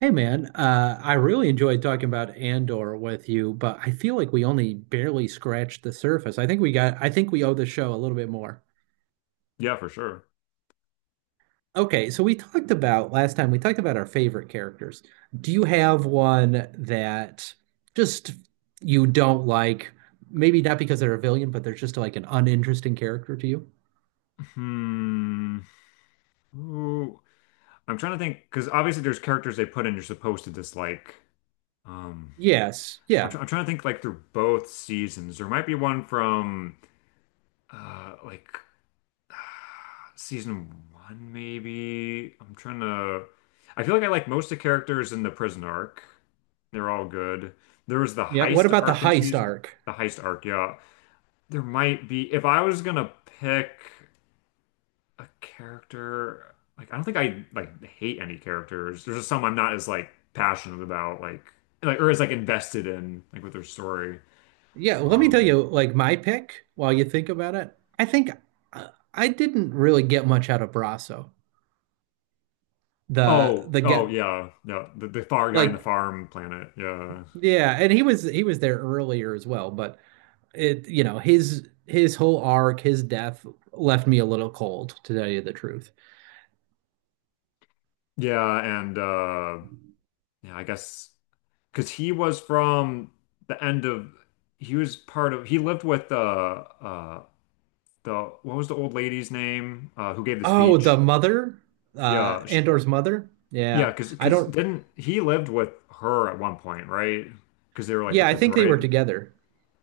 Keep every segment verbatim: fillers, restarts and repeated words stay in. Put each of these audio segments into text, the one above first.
Hey man, uh, I really enjoyed talking about Andor with you, but I feel like we only barely scratched the surface. I think we got, I think we owe the show a little bit more. Yeah, for sure. Okay, so we talked about last time, we talked about our favorite characters. Do you have one that just you don't like? Maybe not because they're a villain, but they're just like an uninteresting character to you? Hmm. Ooh. I'm trying to think because obviously there's characters they put in you're supposed to dislike. Um, Yes. I'm, Yeah. try I'm trying to think like through both seasons. There might be one from uh like season one maybe. I'm trying to. I feel like I like most of the characters in the prison arc. They're all good. There was the Yeah. What heist about the arc in heist season. arc? The heist arc, yeah. There might be if I was gonna pick. A character, like I don't think I like hate any characters. There's just some I'm not as like passionate about like like or as like invested in like with their story. Yeah, let me tell Um you, like my pick, while you think about it, I think uh, I didn't really get much out of Brasso. The oh, the oh, get yeah, yeah, the, the far guy in the like farm planet, yeah. yeah, and he was he was there earlier as well, but it you know his his whole arc, his death left me a little cold, to tell you the truth. Yeah, and uh yeah, I guess because he was from the end of he was part of he lived with the uh the what was the old lady's name, uh who gave the Oh, the speech? mother, uh, yeah sh Andor's mother. Yeah, Yeah, because I because don't. didn't he lived with her at one point, right? Because they were like Yeah, with I the think they were droid. together.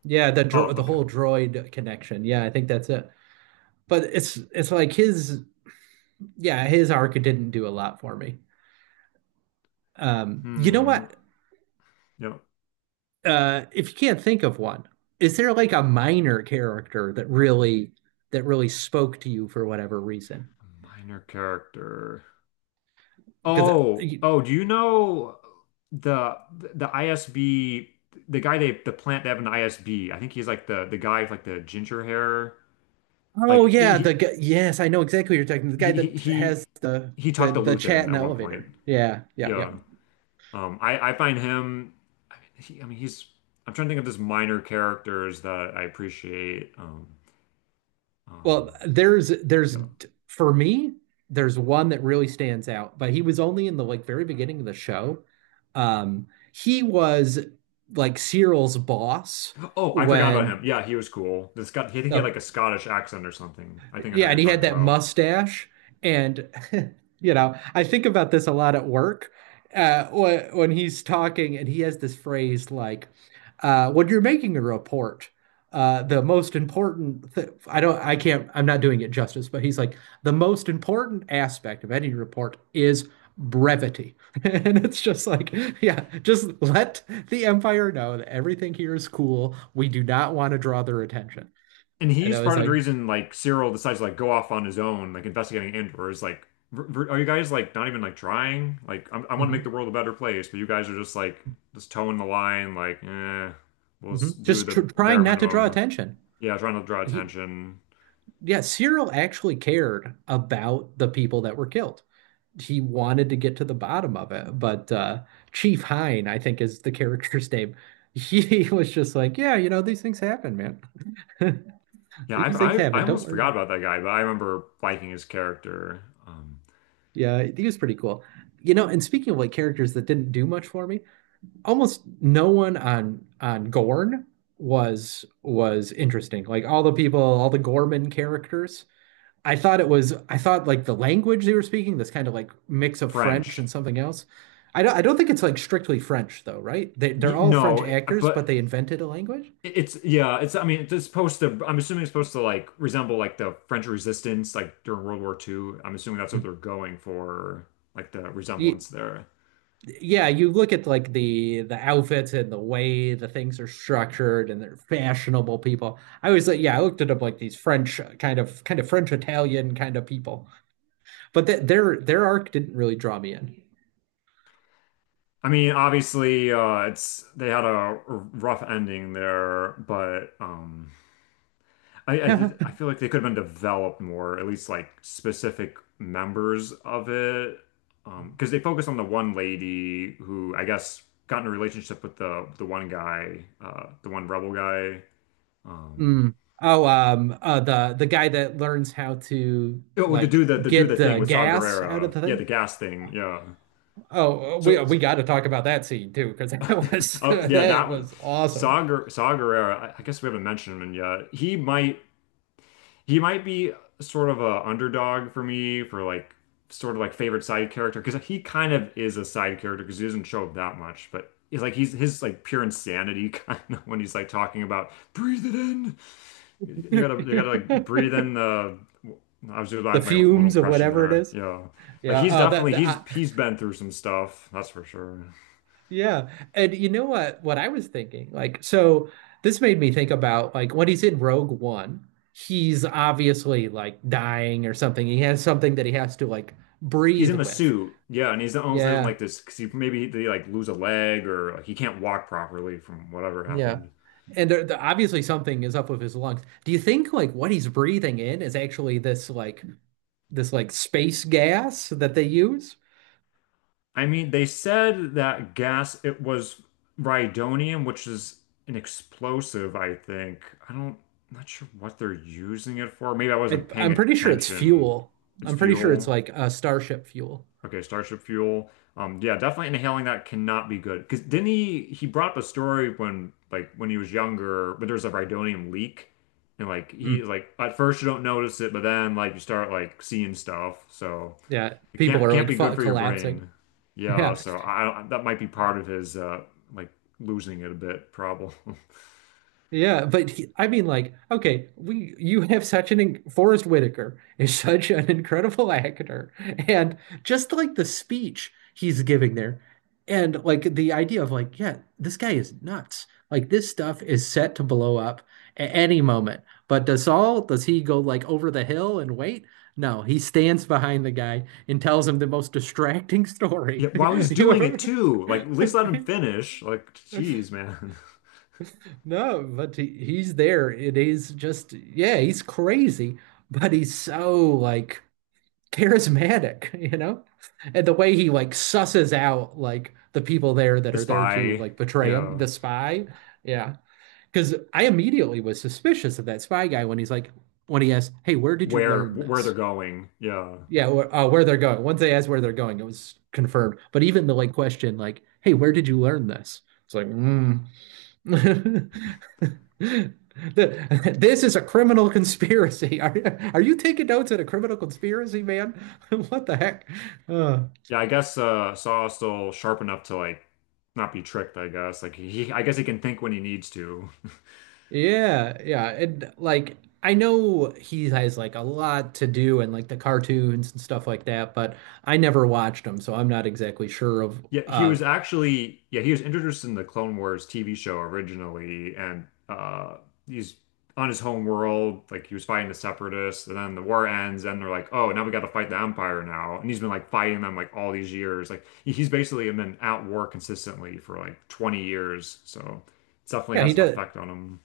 Yeah, the dro Oh, the okay. whole droid connection. Yeah, I think that's it. But it's it's like his yeah, his arc didn't do a lot for me. Um, you know Hmm. what? Yep. Uh, if you can't think of one, is there like a minor character that really that really spoke to you for whatever reason? Minor character. Because uh, Oh, you, oh. Do you know the the I S B? The guy they the plant they have an I S B. I think he's like the the guy with like the ginger hair. oh Like yeah, the he guy, yes, I know exactly what you're talking. The guy he he that has he, the he the talked to the chat Luthen in the at one point. elevator. Yeah, yeah, yeah. Yeah. Um, I I find him. I mean, he, I mean, he's. I'm trying to think of just minor characters that I appreciate. Um, um, Well, there's there's no. for me, there's one that really stands out, but he was only in the like very beginning of the show. Um, he was like Cyril's boss Oh, I forgot about when him. Yeah, he was cool. The Scot. I think he had the like a Scottish accent or something. I think I know yeah, what you're and he had talking that about. mustache, and you know, I think about this a lot at work. Uh, when, when he's talking, and he has this phrase like, uh, "When you're making a report, uh, the most important th I don't, I can't, I'm not doing it justice, but he's like, the most important aspect of any report is brevity," and it's just like, yeah, just let the Empire know that everything here is cool. We do not want to draw their attention. And And I he's was part of the like, reason like Cyril decides to like go off on his own, like investigating Andor. Is like, "V- v- are you guys like not even like trying? Like, I'm, I want to make the mhm. world a better place, but you guys are just like just toeing the line. Like, eh, we'll Hmm. s- do Just tr the trying bare not to draw minimum." attention. Yeah, trying to draw He, attention. yeah, Cyril actually cared about the people that were killed. He wanted to get to the bottom of it, but uh, Chief Hine, I think, is the character's name. He was just like, yeah, you know, these things happen, man. Yeah, I've, These things I've I happen. Don't almost worry forgot about it. about that guy, but I remember liking his character. Um, Yeah, he was pretty cool. You know, and speaking of like characters that didn't do much for me, almost no one on on Gorn was was interesting. Like all the people, all the Gorman characters I thought it was I thought like the language they were speaking, this kind of like mix of French and French. something else. I don't I don't think it's like strictly French though, right? They they're Y- all French no, it- actors, but but they invented a language. it's yeah, it's I mean it's supposed to I'm assuming it's supposed to like resemble like the French Resistance like during World War the Second. I'm assuming that's what Hmm. they're going for, like the Ye- resemblance there. Yeah, you look at like the the outfits and the way the things are structured and they're fashionable people. I was like, yeah, I looked at them like these French uh, kind of kind of French Italian kind of people. But th their their arc didn't really draw me in. I mean, obviously, uh, it's they had a rough ending there, but um, I I, Yeah. did, I feel like they could have been developed more, at least like specific members of it, um, because they focus on the one lady who I guess got in a relationship with the the one guy, uh, the one rebel guy. Um, Mm. Oh, um, uh, the the guy that learns how to oh, to like do the to do get the thing the with Saw gas out of Gerrera, the yeah, the thing. gas thing, yeah. Oh, uh, we So, uh, we got to talk about that scene too, because that was oh yeah, that that one, was awesome. Saw Ger- Saw Gerrera. I, I guess we haven't mentioned him yet. He might. He might be sort of a underdog for me for like sort of like favorite side character, because he kind of is a side character because he doesn't show up that much, but he's like he's his like pure insanity kind of when he's like talking about breathe it in. You gotta you gotta like breathe in the. I was doing The like my little fumes of impression whatever it there. is. Yeah, like Yeah. he's Oh, that, definitely that he's I, he's been through some stuff. That's for sure. yeah. And you know what? What I was thinking, like, so this made me think about like when he's in Rogue One, he's obviously like dying or something. He has something that he has to like He's breathe in a with. suit, yeah, and he's almost Yeah. like this because he maybe they like lose a leg or like he can't walk properly from whatever Yeah. happened. And there, there- obviously something is up with his lungs. Do you think like what he's breathing in is actually this like? This like space gas that they use. I mean, they said that gas, it was rhydonium, which is an explosive, I think. I don't, I'm not sure what they're using it for. Maybe I I, wasn't paying I'm pretty sure it's attention. fuel. It's I'm pretty sure it's fuel. like a starship fuel. Okay, Starship fuel. Um, yeah, definitely inhaling that cannot be good. Because didn't he, he brought up a story when, like, when he was younger, but there was a rhydonium leak. And, like, he, Mm, like, at first you don't notice it, but then, like, you start, like, seeing stuff. So. yeah, It people can't are can't like be good fu- for your collapsing. brain. Yeah, Yeah. so I that might be part of his uh like losing it a bit problem. Yeah, but he- I mean, like, okay, we you have such an in- Forrest Whitaker is such an incredible actor, and just like the speech he's giving there, and like the idea of like, yeah, this guy is nuts. Like this stuff is set to blow up at any moment. But does Saul, does he go like over the hill and wait? No, he stands behind the guy and tells him the most distracting story. Yeah, while he's doing it You too, like at least let him finish. Like, ever- geez, man, No, but he, he's there. It is just, yeah, he's crazy, but he's so like charismatic, you know? And the way he like susses out like the people there that the are there to spy. like betray him, Yeah, the spy. Yeah. Because I immediately was suspicious of that spy guy when he's like, when he asked, "Hey, where did you where learn where they're this?" going. Yeah, Yeah, wh uh, where they're going. Once they asked where they're going, it was confirmed. But even the like question, like, "Hey, where did you learn this?" It's like, mm. The- This is a criminal conspiracy. Are, are you taking notes at a criminal conspiracy, man? What the heck? Uh, yeah. I guess uh, Saw's still sharp enough to like not be tricked. I guess like he, I guess he can think when he needs to. yeah, yeah. And like, I know he has like a lot to do and like the cartoons and stuff like that, but I never watched him, so I'm not exactly sure of Yeah, he was of actually yeah, he was introduced in the Clone Wars T V show originally, and uh he's on his home world, like he was fighting the Separatists, and then the war ends, and they're like, oh, now we got to fight the Empire now, and he's been like fighting them like all these years, like he- he's basically been at war consistently for like twenty years, so it definitely yeah, he has an does. effect on him.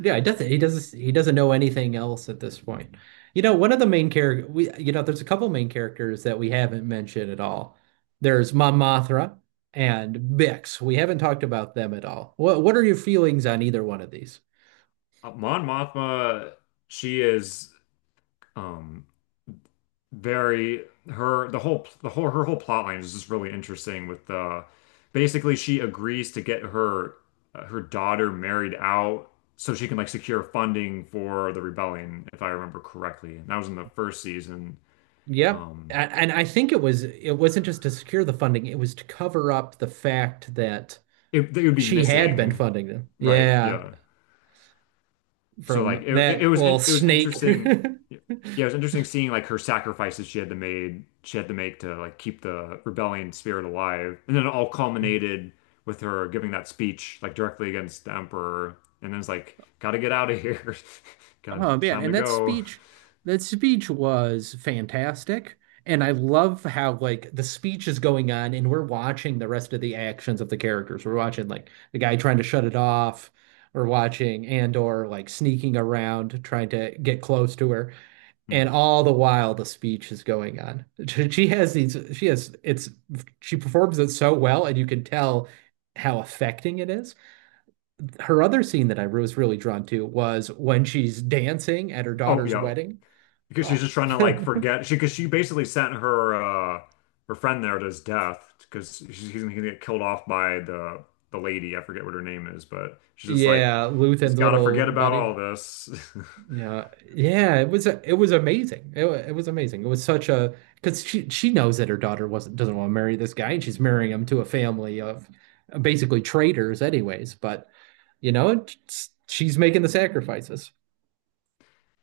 Yeah, he doesn't. He doesn't. He doesn't know anything else at this point. You know, one of the main character we, you know, there's a couple main characters that we haven't mentioned at all. There's Mon Mothma and Bix. We haven't talked about them at all. What What are your feelings on either one of these? Uh, Mon Mothma, she is. Um, very her the whole the whole her whole plot line is just really interesting with uh basically she agrees to get her uh, her daughter married out so she can like secure funding for the rebellion if I remember correctly, and that was in the first season. Yep. A- um And I think it was it wasn't just to secure the funding, it was to cover up the fact that it, it would be she had been missing, funding them. right, Yeah, yeah. So like from it that it was little in, it was snake. interesting. Yeah, it was interesting seeing like her sacrifices she had to made she had to make to like keep the rebellion spirit alive, and then it all culminated with her giving that speech like directly against the emperor, and then it's like gotta get out of here, gotta Oh it's man, time to and that go. speech, that speech was fantastic. And I love how like the speech is going on and we're watching the rest of the actions of the characters. We're watching like the guy trying to shut it off. We're watching Andor like sneaking around trying to get close to her. And Hmm. all the while the speech is going on. She has these, she has it's she performs it so well and you can tell how affecting it is. Her other scene that I was really drawn to was when she's dancing at her Oh daughter's yeah, wedding. because she's Oh, just trying to like forget she because she basically sent her uh her friend there to his death because she's he's gonna get killed off by the the lady. I forget what her name is, but she's just like yeah, just Luthen's gotta little forget about all buddy. this. Yeah, yeah, it was it was amazing. It, wa- it was amazing. It was such a because she she knows that her daughter wasn't doesn't want to marry this guy, and she's marrying him to a family of basically traitors, anyways. But you know, it's- she's making the sacrifices.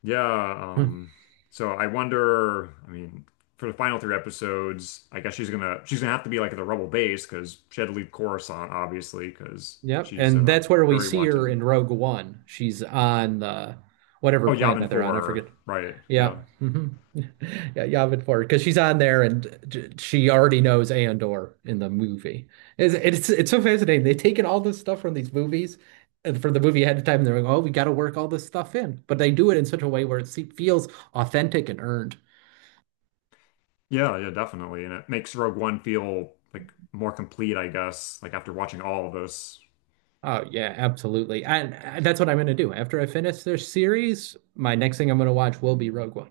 Yeah, Mm. um so I wonder, I mean, for the final three episodes, I guess she's gonna she's gonna have to be like at the rebel base because she had to leave Coruscant, obviously, because Yep, she's and uh that's where we very see her wanted. in Rogue One. She's on the whatever Oh, planet Yavin they're on. I four, forget. right, yeah. Yeah. Mhm. Yeah, Yavin four because she's on there and j- she already knows Andor in the movie. It's, it's it's so fascinating. They've taken all this stuff from these movies and from the movie ahead of time and they're like, "Oh, we got to work all this stuff in." But they do it in such a way where it se- feels authentic and earned. Yeah, yeah, definitely. And it makes Rogue One feel like more complete, I guess, like after watching all of those. Oh, yeah, absolutely. And and that's what I'm going to do. After I finish this series, my next thing I'm going to watch will be Rogue One.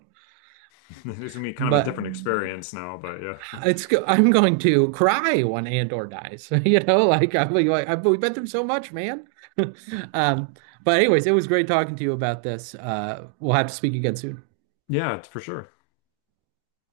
It's gonna be kind of a But different experience now, but yeah. it's I'm going to cry when Andor dies. You know, like I'm like like, I've, we've been through so much, man. Um, but anyways, it was great talking to you about this. Uh, we'll have to speak again soon. Yeah, it's for sure.